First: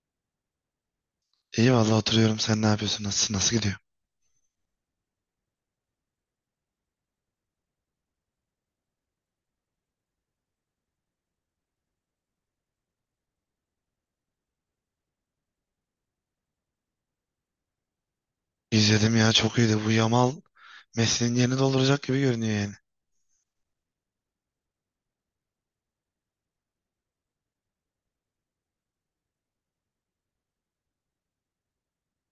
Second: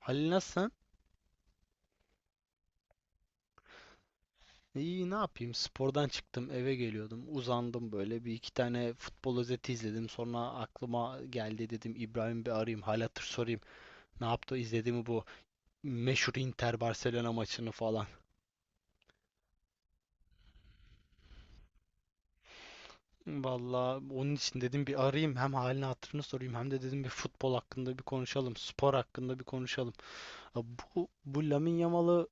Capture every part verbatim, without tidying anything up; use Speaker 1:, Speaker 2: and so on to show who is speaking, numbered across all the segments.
Speaker 1: Halil, nasılsın?
Speaker 2: İyi vallahi oturuyorum. Sen ne yapıyorsun? Nasılsın? Nasıl gidiyor?
Speaker 1: İyi, ne yapayım? Spordan çıktım, eve geliyordum. Uzandım böyle. Bir iki tane futbol özeti izledim. Sonra aklıma geldi, dedim İbrahim, bir arayayım, hal hatır sorayım. Ne yaptı? İzledi mi bu meşhur Inter Barcelona maçını falan.
Speaker 2: İzledim ya, çok iyiydi. Bu Yamal Messi'nin yerini dolduracak gibi görünüyor yani.
Speaker 1: Vallahi onun için dedim bir arayayım. Hem halini hatırını sorayım, hem de dedim bir futbol hakkında bir konuşalım, spor hakkında bir konuşalım. Ha, Bu, bu Lamine Yamal'ı.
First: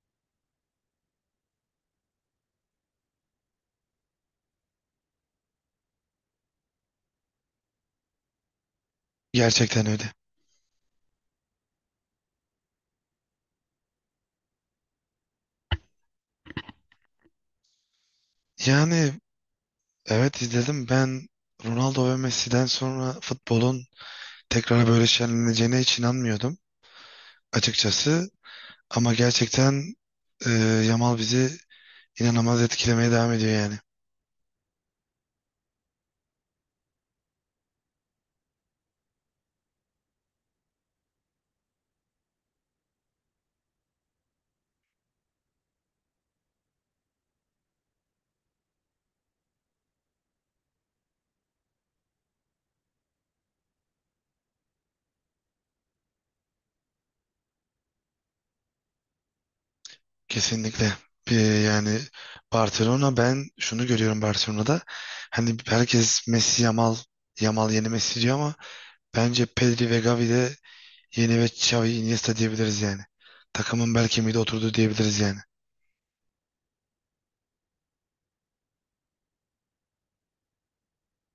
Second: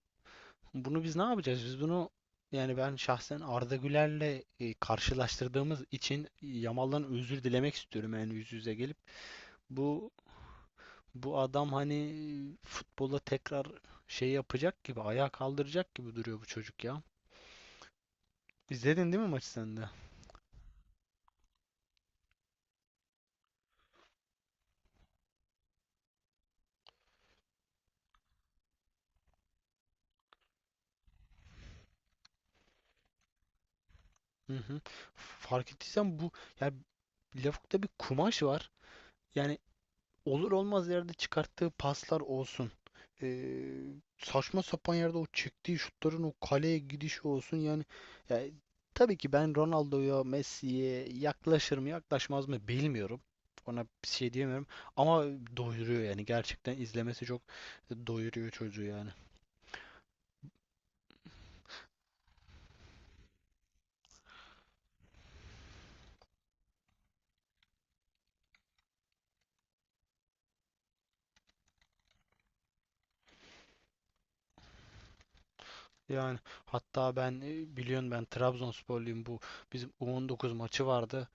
Speaker 1: Bunu biz ne yapacağız? Biz bunu yani ben şahsen Arda Güler'le e, karşılaştırdığımız için Yamal'dan özür dilemek istiyorum, yani yüz yüze gelip.
Speaker 2: Gerçekten
Speaker 1: Bu
Speaker 2: öyle.
Speaker 1: bu adam hani futbola tekrar şey yapacak gibi, ayağa kaldıracak gibi duruyor bu çocuk ya.
Speaker 2: Yani
Speaker 1: İzledin değil mi maçı sen de?
Speaker 2: evet, izledim. Ben Ronaldo ve Messi'den sonra futbolun tekrar böyle şenleneceğine hiç inanmıyordum açıkçası. Ama gerçekten e, Yamal bizi inanılmaz etkilemeye devam ediyor yani.
Speaker 1: Hı hı. Fark ettiysen bu, yani Lavuk'ta bir kumaş var. Yani olur olmaz yerde çıkarttığı paslar olsun. Ee, Saçma sapan yerde o çektiği şutların o kaleye gidişi olsun yani, yani tabii ki ben Ronaldo'ya, Messi'ye yaklaşır mı yaklaşmaz mı bilmiyorum. Ona bir şey diyemiyorum ama doyuruyor yani, gerçekten izlemesi çok doyuruyor çocuğu yani.
Speaker 2: Kesinlikle. Bir, yani Barcelona, ben şunu görüyorum Barcelona'da. Hani herkes Messi Yamal, Yamal yeni Messi diyor ama bence Pedri ve Gavi de yeni ve Xavi Iniesta diyebiliriz yani. Takımın bel kemiği de oturdu diyebiliriz yani.
Speaker 1: Yani hatta ben e, biliyorsun, ben Trabzonsporluyum. Bu bizim U on dokuz maçı vardı.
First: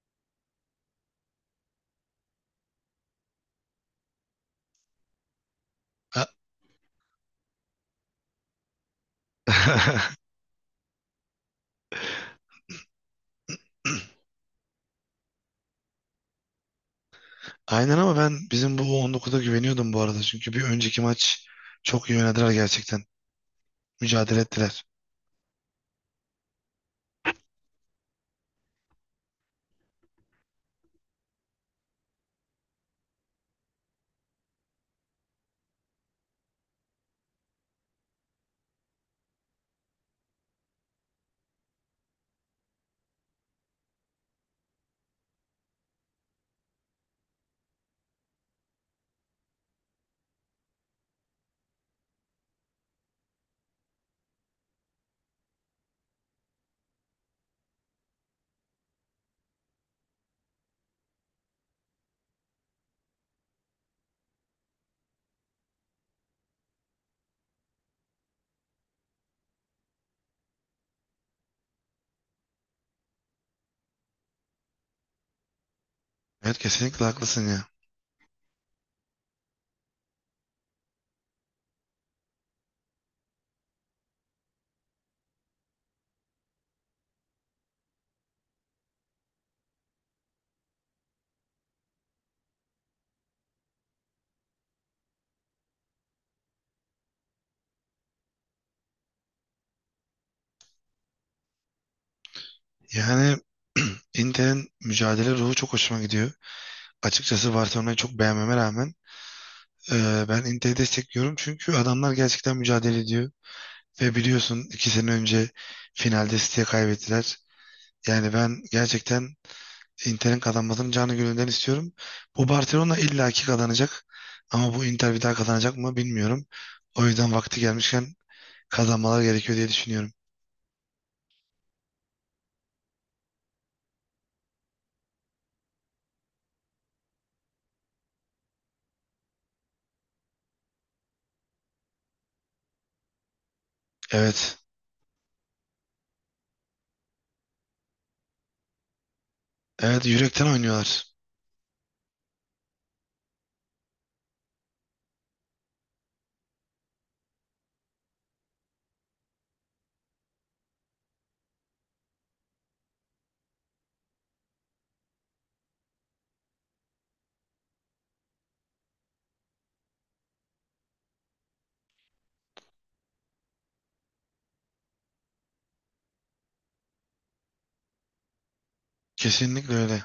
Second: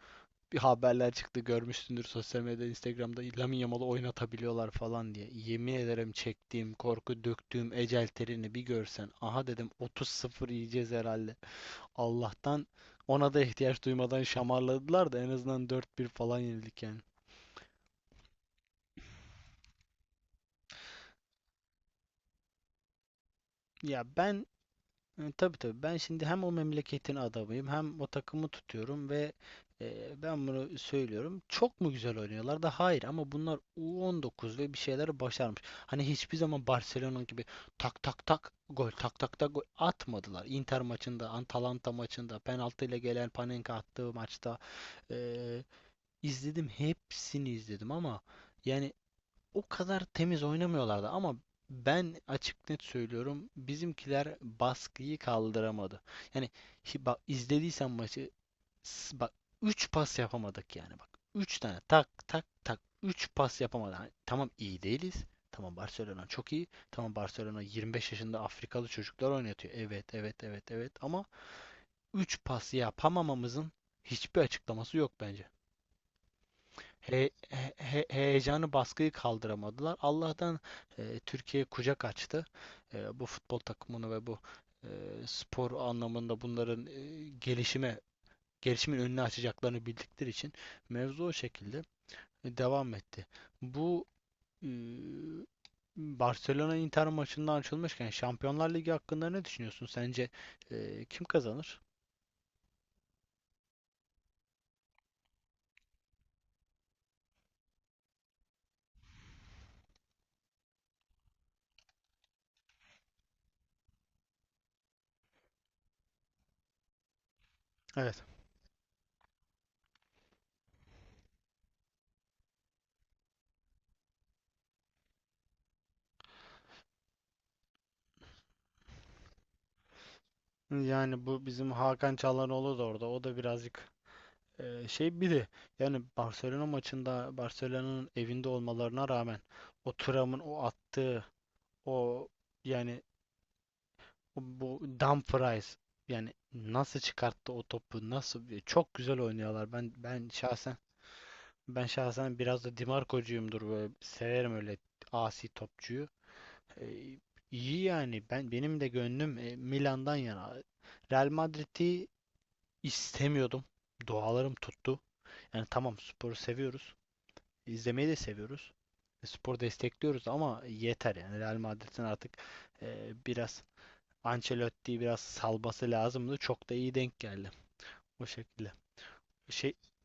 Speaker 1: Bir haberler çıktı, görmüşsündür sosyal medyada, Instagram'da Lamine Yamal'ı oynatabiliyorlar falan diye. Yemin ederim
Speaker 2: A-
Speaker 1: çektiğim korku, döktüğüm ecel terini bir görsen. Aha, dedim, otuz sıfır yiyeceğiz herhalde. Allah'tan ona da ihtiyaç duymadan şamarladılar da en azından dört bir falan yenildik yani.
Speaker 2: Aynen, ama ben bizim bu on dokuza güveniyordum bu arada. Çünkü bir önceki maç çok iyi oynadılar gerçekten.
Speaker 1: Ya
Speaker 2: Mücadele
Speaker 1: ben
Speaker 2: ettiler.
Speaker 1: E, tabii tabii. Ben şimdi hem o memleketin adamıyım, hem o takımı tutuyorum ve e, ben bunu söylüyorum. Çok mu güzel oynuyorlar da? Hayır, ama bunlar U on dokuz ve bir şeyler başarmış. Hani hiçbir zaman Barcelona gibi tak tak tak gol, tak tak tak gol atmadılar. Inter maçında, Atalanta maçında, penaltıyla gelen Panenka attığı maçta, e, izledim, hepsini izledim ama yani o kadar temiz oynamıyorlardı. Ama ben açık net söylüyorum, bizimkiler baskıyı kaldıramadı. Yani hi- bak, izlediysen maçı, s- bak, üç pas yapamadık yani, bak. Üç tane tak tak tak, üç pas yapamadık. Hani tamam, iyi değiliz. Tamam, Barcelona çok iyi. Tamam, Barcelona yirmi beş yaşında Afrikalı çocuklar oynatıyor. Evet, evet, evet, evet ama üç pas yapamamamızın hiçbir açıklaması yok bence.
Speaker 2: Evet, kesinlikle
Speaker 1: He-
Speaker 2: haklısın ya.
Speaker 1: he- he- heyecanı, baskıyı kaldıramadılar. Allah'tan e, Türkiye kucak açtı. E, bu futbol takımını ve bu e, spor anlamında bunların e, gelişime gelişimin önünü açacaklarını bildikleri için mevzu o şekilde e, devam etti. Bu e, Barcelona Inter maçından açılmışken, Şampiyonlar Ligi hakkında ne düşünüyorsun? Sence e, kim kazanır?
Speaker 2: Yani Inter'in mücadele ruhu çok hoşuma gidiyor. Açıkçası Barcelona'yı çok beğenmeme rağmen e, ben Inter'i destekliyorum. Çünkü adamlar gerçekten mücadele ediyor. Ve biliyorsun, iki sene önce finalde City'ye kaybettiler.
Speaker 1: Evet.
Speaker 2: Yani ben gerçekten Inter'in kazanmasını canı gönülden istiyorum. Bu Barcelona illaki kazanacak. Ama bu Inter bir daha kazanacak mı bilmiyorum. O yüzden vakti gelmişken kazanmalar gerekiyor diye düşünüyorum.
Speaker 1: Yani bu bizim Hakan Çalhanoğlu da orada. O da birazcık. Ee, şey, bir de yani Barcelona maçında, Barcelona'nın evinde olmalarına rağmen o Thuram'ın o attığı, o yani o-
Speaker 2: Evet.
Speaker 1: bu Dumfries, yani nasıl çıkarttı o topu, nasıl çok güzel oynuyorlar. Ben
Speaker 2: Evet,
Speaker 1: ben
Speaker 2: yürekten
Speaker 1: şahsen
Speaker 2: oynuyorlar.
Speaker 1: ben şahsen biraz da Di Marco'cuyumdur, böyle severim öyle asi topçuyu. Ee, iyi yani, ben benim de gönlüm e, Milan'dan yana. Real Madrid'i istemiyordum. Dualarım tuttu. Yani tamam, sporu seviyoruz, izlemeyi de seviyoruz. E, Spor destekliyoruz ama yeter yani. Real Madrid'in artık e, biraz Ancelotti'yi biraz salması lazımdı. Çok da iyi denk geldi o şekilde. Şey,
Speaker 2: Kesinlikle öyle.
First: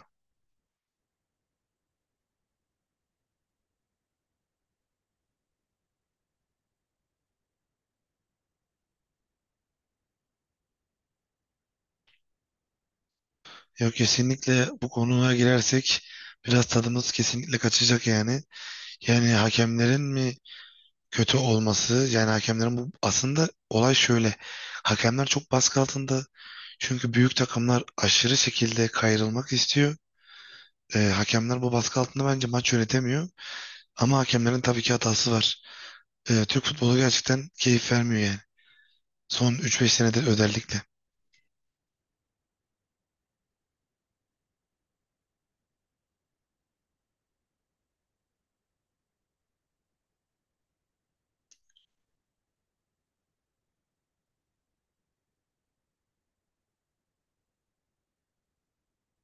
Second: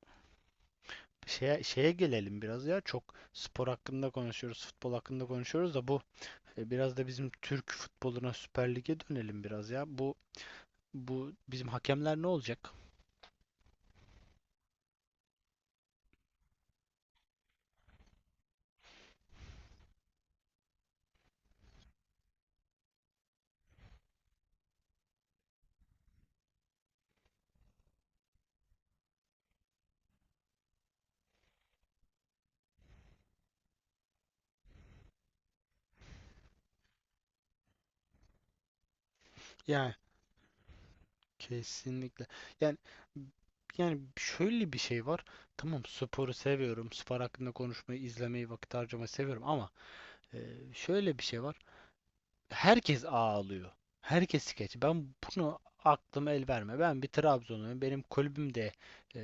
Speaker 1: şeye, şeye gelelim biraz ya. Çok spor hakkında konuşuyoruz, futbol hakkında konuşuyoruz da bu e, biraz da bizim Türk futboluna, Süper Lig'e dönelim biraz ya. Bu bu bizim hakemler ne olacak?
Speaker 2: Yok, kesinlikle bu konuya girersek biraz tadımız kesinlikle kaçacak yani. Yani hakemlerin mi kötü olması, yani hakemlerin, bu aslında olay şöyle. Hakemler çok baskı altında. Çünkü büyük takımlar aşırı şekilde kayrılmak istiyor. Ee, hakemler bu baskı altında bence maç yönetemiyor. Ama hakemlerin tabii ki hatası var. Ee, Türk futbolu gerçekten keyif vermiyor yani. Son üç beş
Speaker 1: Yani.
Speaker 2: senedir özellikle.
Speaker 1: Kesinlikle. Yani yani şöyle bir şey var. Tamam, sporu seviyorum. Spor hakkında konuşmayı, izlemeyi, vakit harcamayı seviyorum ama e, şöyle bir şey var, herkes ağlıyor. Herkes skeç. Ben bunu, aklım el verme. Ben bir Trabzonluyum. Benim kulübüm de e,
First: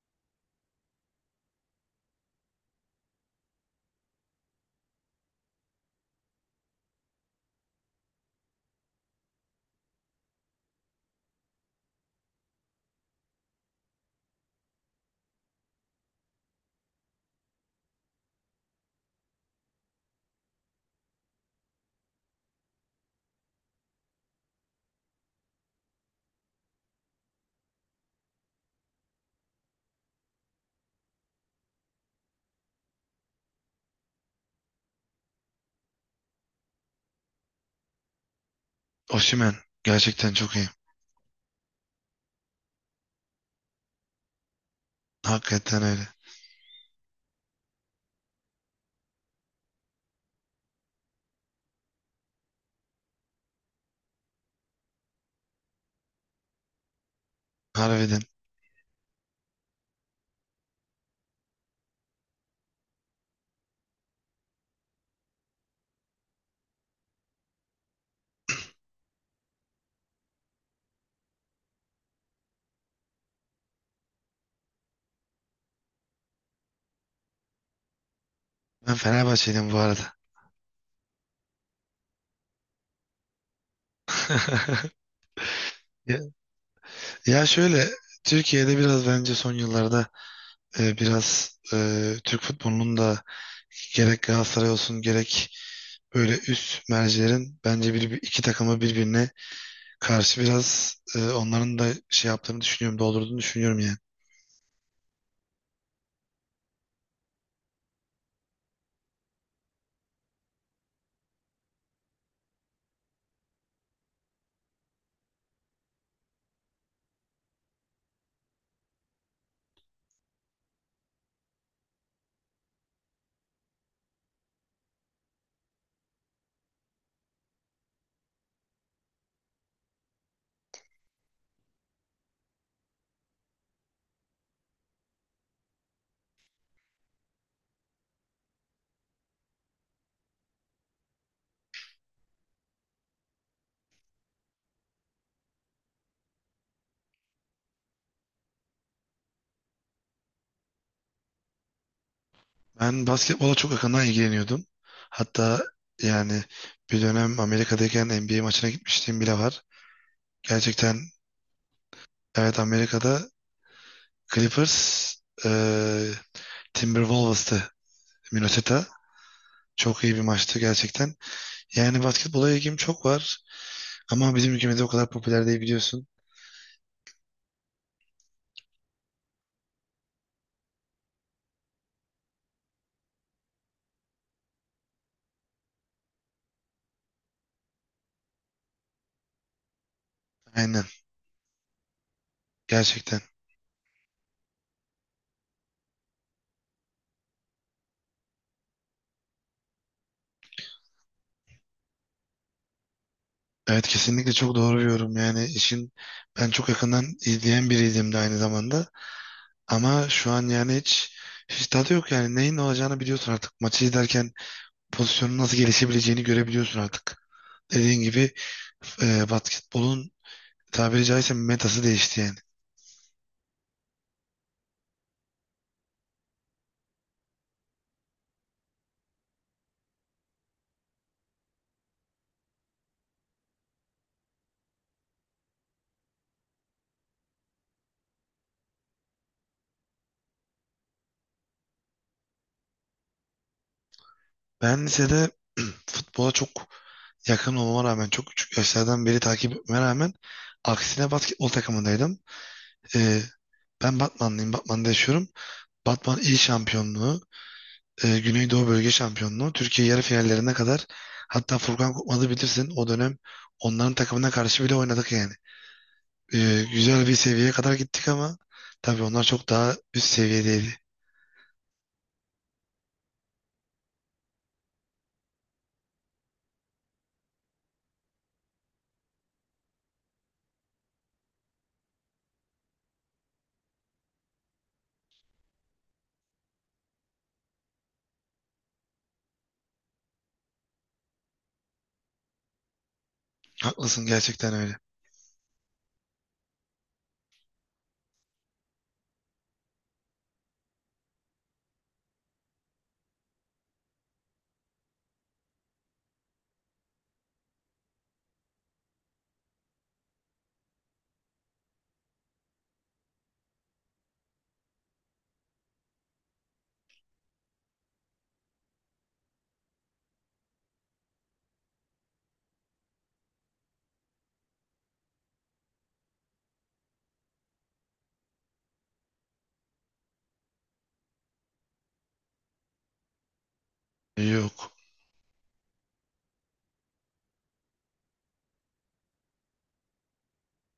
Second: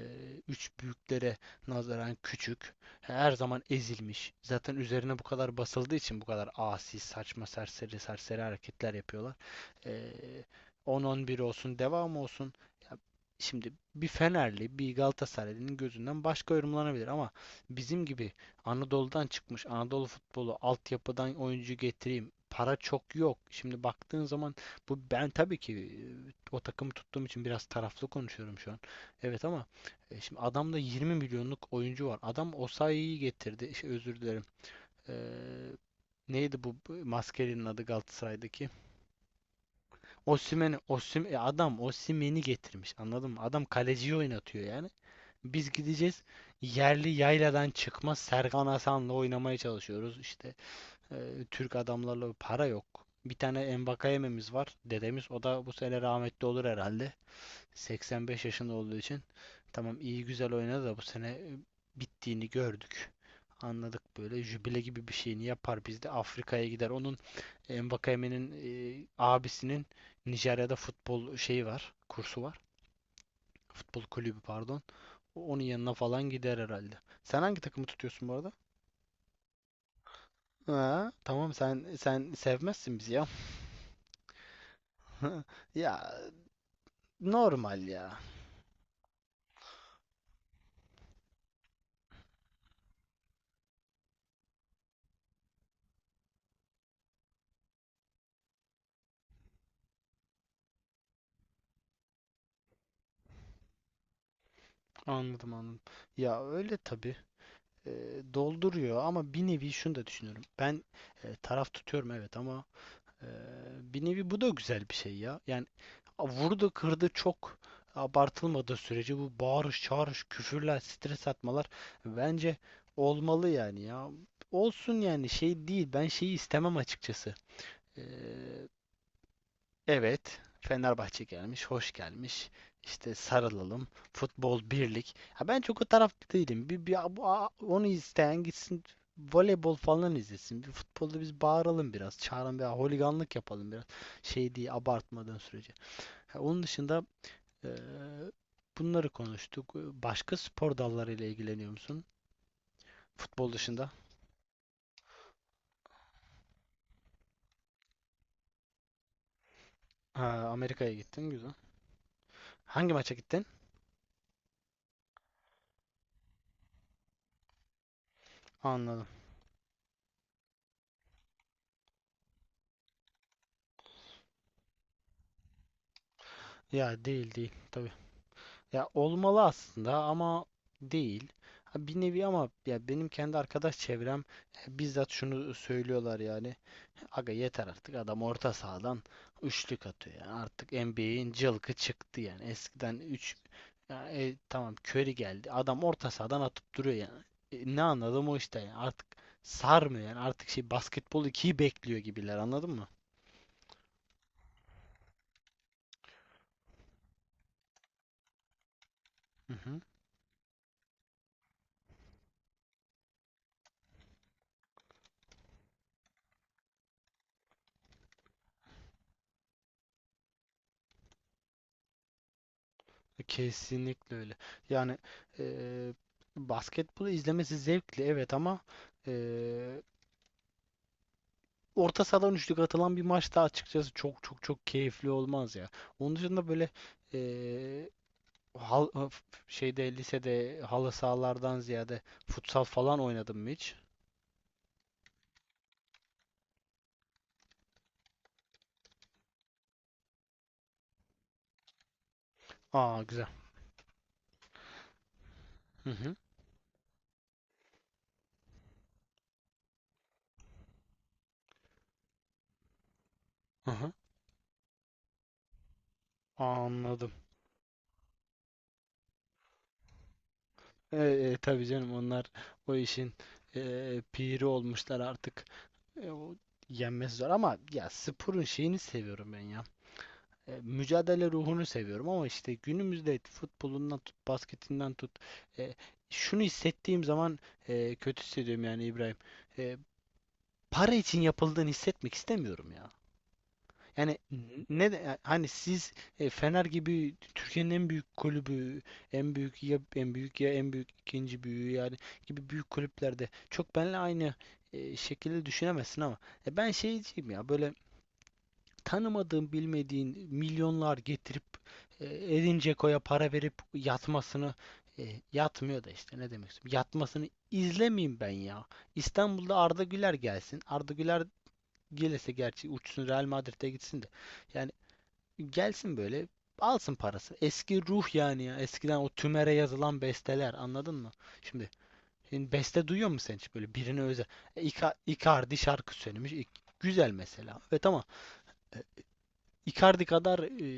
Speaker 1: üç büyüklere nazaran küçük. Her zaman ezilmiş. Zaten üzerine bu kadar basıldığı için bu kadar asi, saçma, serseri, serseri hareketler yapıyorlar. E, on on bir olsun, devam olsun. Ya, şimdi bir Fenerli, bir Galatasaraylı'nın gözünden başka yorumlanabilir ama bizim gibi Anadolu'dan çıkmış, Anadolu futbolu, altyapıdan oyuncu getireyim, para çok yok. Şimdi baktığın zaman, bu ben tabii ki e, o takımı tuttuğum için biraz taraflı konuşuyorum şu an. Evet ama e, şimdi adamda yirmi milyonluk oyuncu var. Adam Osayi'yi getirdi. Şey, özür dilerim. Ee, Neydi bu bu maskelinin adı Galatasaray'daki?
Speaker 2: Osimhen gerçekten çok iyi.
Speaker 1: Osimhen, Osim, e, adam Osimhen'i getirmiş. Anladın mı? Adam kaleciyi oynatıyor yani. Biz
Speaker 2: Hakikaten öyle.
Speaker 1: gideceğiz, yerli yayladan çıkma Serkan Hasan'la oynamaya çalışıyoruz. İşte, ee, Türk adamlarla, para yok. Bir tane Mbakayememiz var. Dedemiz, o da bu sene rahmetli olur herhalde.
Speaker 2: Harbiden.
Speaker 1: seksen beş yaşında olduğu için. Tamam, iyi güzel oynadı da bu sene e, bittiğini gördük. Anladık, böyle jübile gibi bir şeyini yapar, biz de Afrika'ya gider. Onun, Mbakayeme'nin e, abisinin Nijerya'da futbol şeyi var, kursu var. Futbol kulübü pardon. Onun yanına falan gider herhalde. Sen hangi takımı tutuyorsun bu arada?
Speaker 2: Ben Fenerbahçeliyim bu arada.
Speaker 1: Ha, tamam, sen sen sevmezsin bizi ya. Hı, Ya,
Speaker 2: Ya, ya şöyle,
Speaker 1: normal ya.
Speaker 2: Türkiye'de biraz bence son yıllarda e, biraz e, Türk futbolunun da gerek Galatasaray olsun gerek böyle üst mercilerin bence bir, iki takımı birbirine karşı biraz, e, onların da şey yaptığını düşünüyorum, doldurduğunu düşünüyorum yani.
Speaker 1: Anladım, anladım. Ya öyle, tabii. E, Dolduruyor ama bir nevi şunu da düşünüyorum. Ben e, taraf tutuyorum, evet, ama e, bir nevi bu da güzel bir şey ya. Yani, a, vurdu kırdı çok abartılmadığı sürece bu bağırış çağırış, küfürler, stres atmalar bence olmalı yani ya. Olsun yani, şey değil. Ben şeyi istemem açıkçası. E, Evet, Fenerbahçe gelmiş, hoş gelmiş, İşte sarılalım, futbol birlik. Ha, ben çok o tarafta değilim. Bir, bir, bu- a- onu isteyen gitsin, voleybol falan izlesin. Bir futbolda biz bağıralım biraz, çağırın veya holiganlık yapalım biraz. Şey diye, abartmadan sürece. Ha, Onun dışında eee, bunları konuştuk. Başka spor dallarıyla ilgileniyor musun?
Speaker 2: Ben
Speaker 1: Futbol
Speaker 2: basketbola çok
Speaker 1: dışında.
Speaker 2: yakından ilgileniyordum. Hatta yani bir dönem Amerika'dayken N B A maçına gitmişliğim bile var.
Speaker 1: Ha, Amerika'ya
Speaker 2: Gerçekten
Speaker 1: gittin, güzel.
Speaker 2: evet,
Speaker 1: Hangi maça
Speaker 2: Amerika'da
Speaker 1: gittin?
Speaker 2: Clippers, e, Timberwolves'tı, Minnesota.
Speaker 1: Anladım.
Speaker 2: Çok iyi bir maçtı gerçekten. Yani basketbola ilgim çok var ama bizim ülkemizde o kadar popüler değil, biliyorsun.
Speaker 1: Ya, değil değil. Tabii. Ya olmalı aslında ama değil. Ha, Bir nevi ama ya, benim kendi arkadaş çevrem, e, bizzat şunu söylüyorlar yani. Aga yeter artık, adam orta sahadan üçlük atıyor. Yani artık
Speaker 2: Aynen,
Speaker 1: N B A'in cılkı çıktı yani. Eskiden
Speaker 2: gerçekten.
Speaker 1: üç, tamam, Curry geldi, adam orta sahadan atıp duruyor yani. E, ne anladım o işte yani. Artık sarmıyor yani. Artık şey, basketbol ikiyi bekliyor gibiler, anladın mı?
Speaker 2: Evet, kesinlikle çok doğru bir yorum. Yani işin, ben çok yakından izleyen biriydim de aynı zamanda.
Speaker 1: Hı hı.
Speaker 2: Ama şu an yani hiç, hiç tadı yok yani. Neyin ne olacağını biliyorsun artık. Maçı izlerken pozisyonun nasıl gelişebileceğini görebiliyorsun artık. Dediğin gibi, e, basketbolun tabiri caizse metası değişti yani.
Speaker 1: Kesinlikle öyle. Yani, eee basketbolu izlemesi zevkli, evet, ama eee, orta sahadan üçlük atılan bir maçta açıkçası çok çok çok keyifli olmaz ya. Onun dışında böyle, eee, hal, f- şeyde lisede halı sahalardan ziyade futsal falan oynadım mı hiç?
Speaker 2: Ben lisede futbola çok yakın olmama rağmen, çok küçük yaşlardan beri takip etmeme rağmen, aksine basketbol takımındaydım.
Speaker 1: Aa,
Speaker 2: Ee,
Speaker 1: güzel.
Speaker 2: Ben Batmanlıyım. Batman'da yaşıyorum.
Speaker 1: Hı hı.
Speaker 2: Batman il şampiyonluğu, e, Güneydoğu Bölge Şampiyonluğu, Türkiye yarı finallerine kadar, hatta Furkan Korkmaz'ı bilirsin o dönem,
Speaker 1: Hı hı.
Speaker 2: onların takımına karşı bile oynadık yani. E, güzel
Speaker 1: Anladım.
Speaker 2: bir seviyeye kadar gittik ama tabii onlar çok daha üst seviyedeydi.
Speaker 1: E, e, tabii canım, onlar o işin e, piri olmuşlar artık. E, o, yenmesi zor ama ya, sporun şeyini seviyorum ben ya. E, mücadele ruhunu seviyorum ama işte, günümüzde futbolundan tut, basketinden tut. E, Şunu hissettiğim zaman e, kötü hissediyorum yani, İbrahim. E, Para için yapıldığını hissetmek istemiyorum ya.
Speaker 2: Haklısın,
Speaker 1: Yani,
Speaker 2: gerçekten öyle.
Speaker 1: ne de- hani siz e, Fener gibi Türkiye'nin en büyük kulübü, en büyük ya, en büyük ya, en büyük ikinci büyüğü yani gibi büyük kulüplerde çok benle aynı e, şekilde düşünemezsin ama e, ben şeyciyim ya, böyle tanımadığın, bilmediğin milyonlar getirip, e, Edin Dzeko'ya para verip yatmasını, e, yatmıyor da işte, ne demek istiyorum. Yatmasını izlemeyeyim ben ya. İstanbul'da Arda Güler gelsin. Arda Güler gelirse gerçi uçsun, Real Madrid'e gitsin de. Yani gelsin böyle, alsın parası. Eski ruh yani ya. Eskiden o tümere yazılan besteler, anladın mı? Şimdi, şimdi beste duyuyor musun sen hiç böyle birine özel? E,
Speaker 2: Yok.
Speaker 1: Ica- Icardi şarkı söylemiş. İ- Güzel mesela. Ve tamam, Icardi kadar e,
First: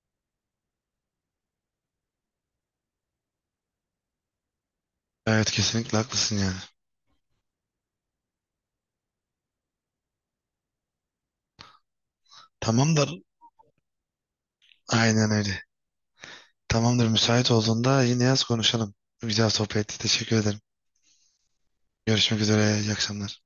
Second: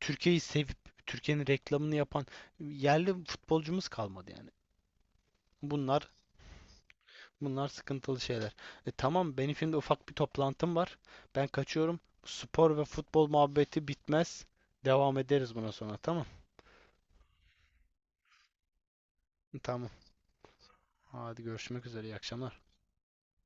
Speaker 1: Türkiye'yi sevip, Türkiye'nin reklamını yapan yerli futbolcumuz kalmadı yani.
Speaker 2: Evet, kesinlikle
Speaker 1: Bunlar
Speaker 2: haklısın yani.
Speaker 1: bunlar sıkıntılı şeyler. E, tamam, benim şimdi ufak bir toplantım var. Ben kaçıyorum. Spor ve
Speaker 2: Tamamdır.
Speaker 1: futbol muhabbeti bitmez. Devam
Speaker 2: Aynen
Speaker 1: ederiz
Speaker 2: öyle.
Speaker 1: buna sonra, tamam.
Speaker 2: Tamamdır. Müsait olduğunda yine yaz, konuşalım. Güzel
Speaker 1: Tamam.
Speaker 2: sohbetti. Teşekkür ederim.
Speaker 1: Hadi, görüşmek üzere. İyi
Speaker 2: Görüşmek
Speaker 1: akşamlar.
Speaker 2: üzere. İyi akşamlar.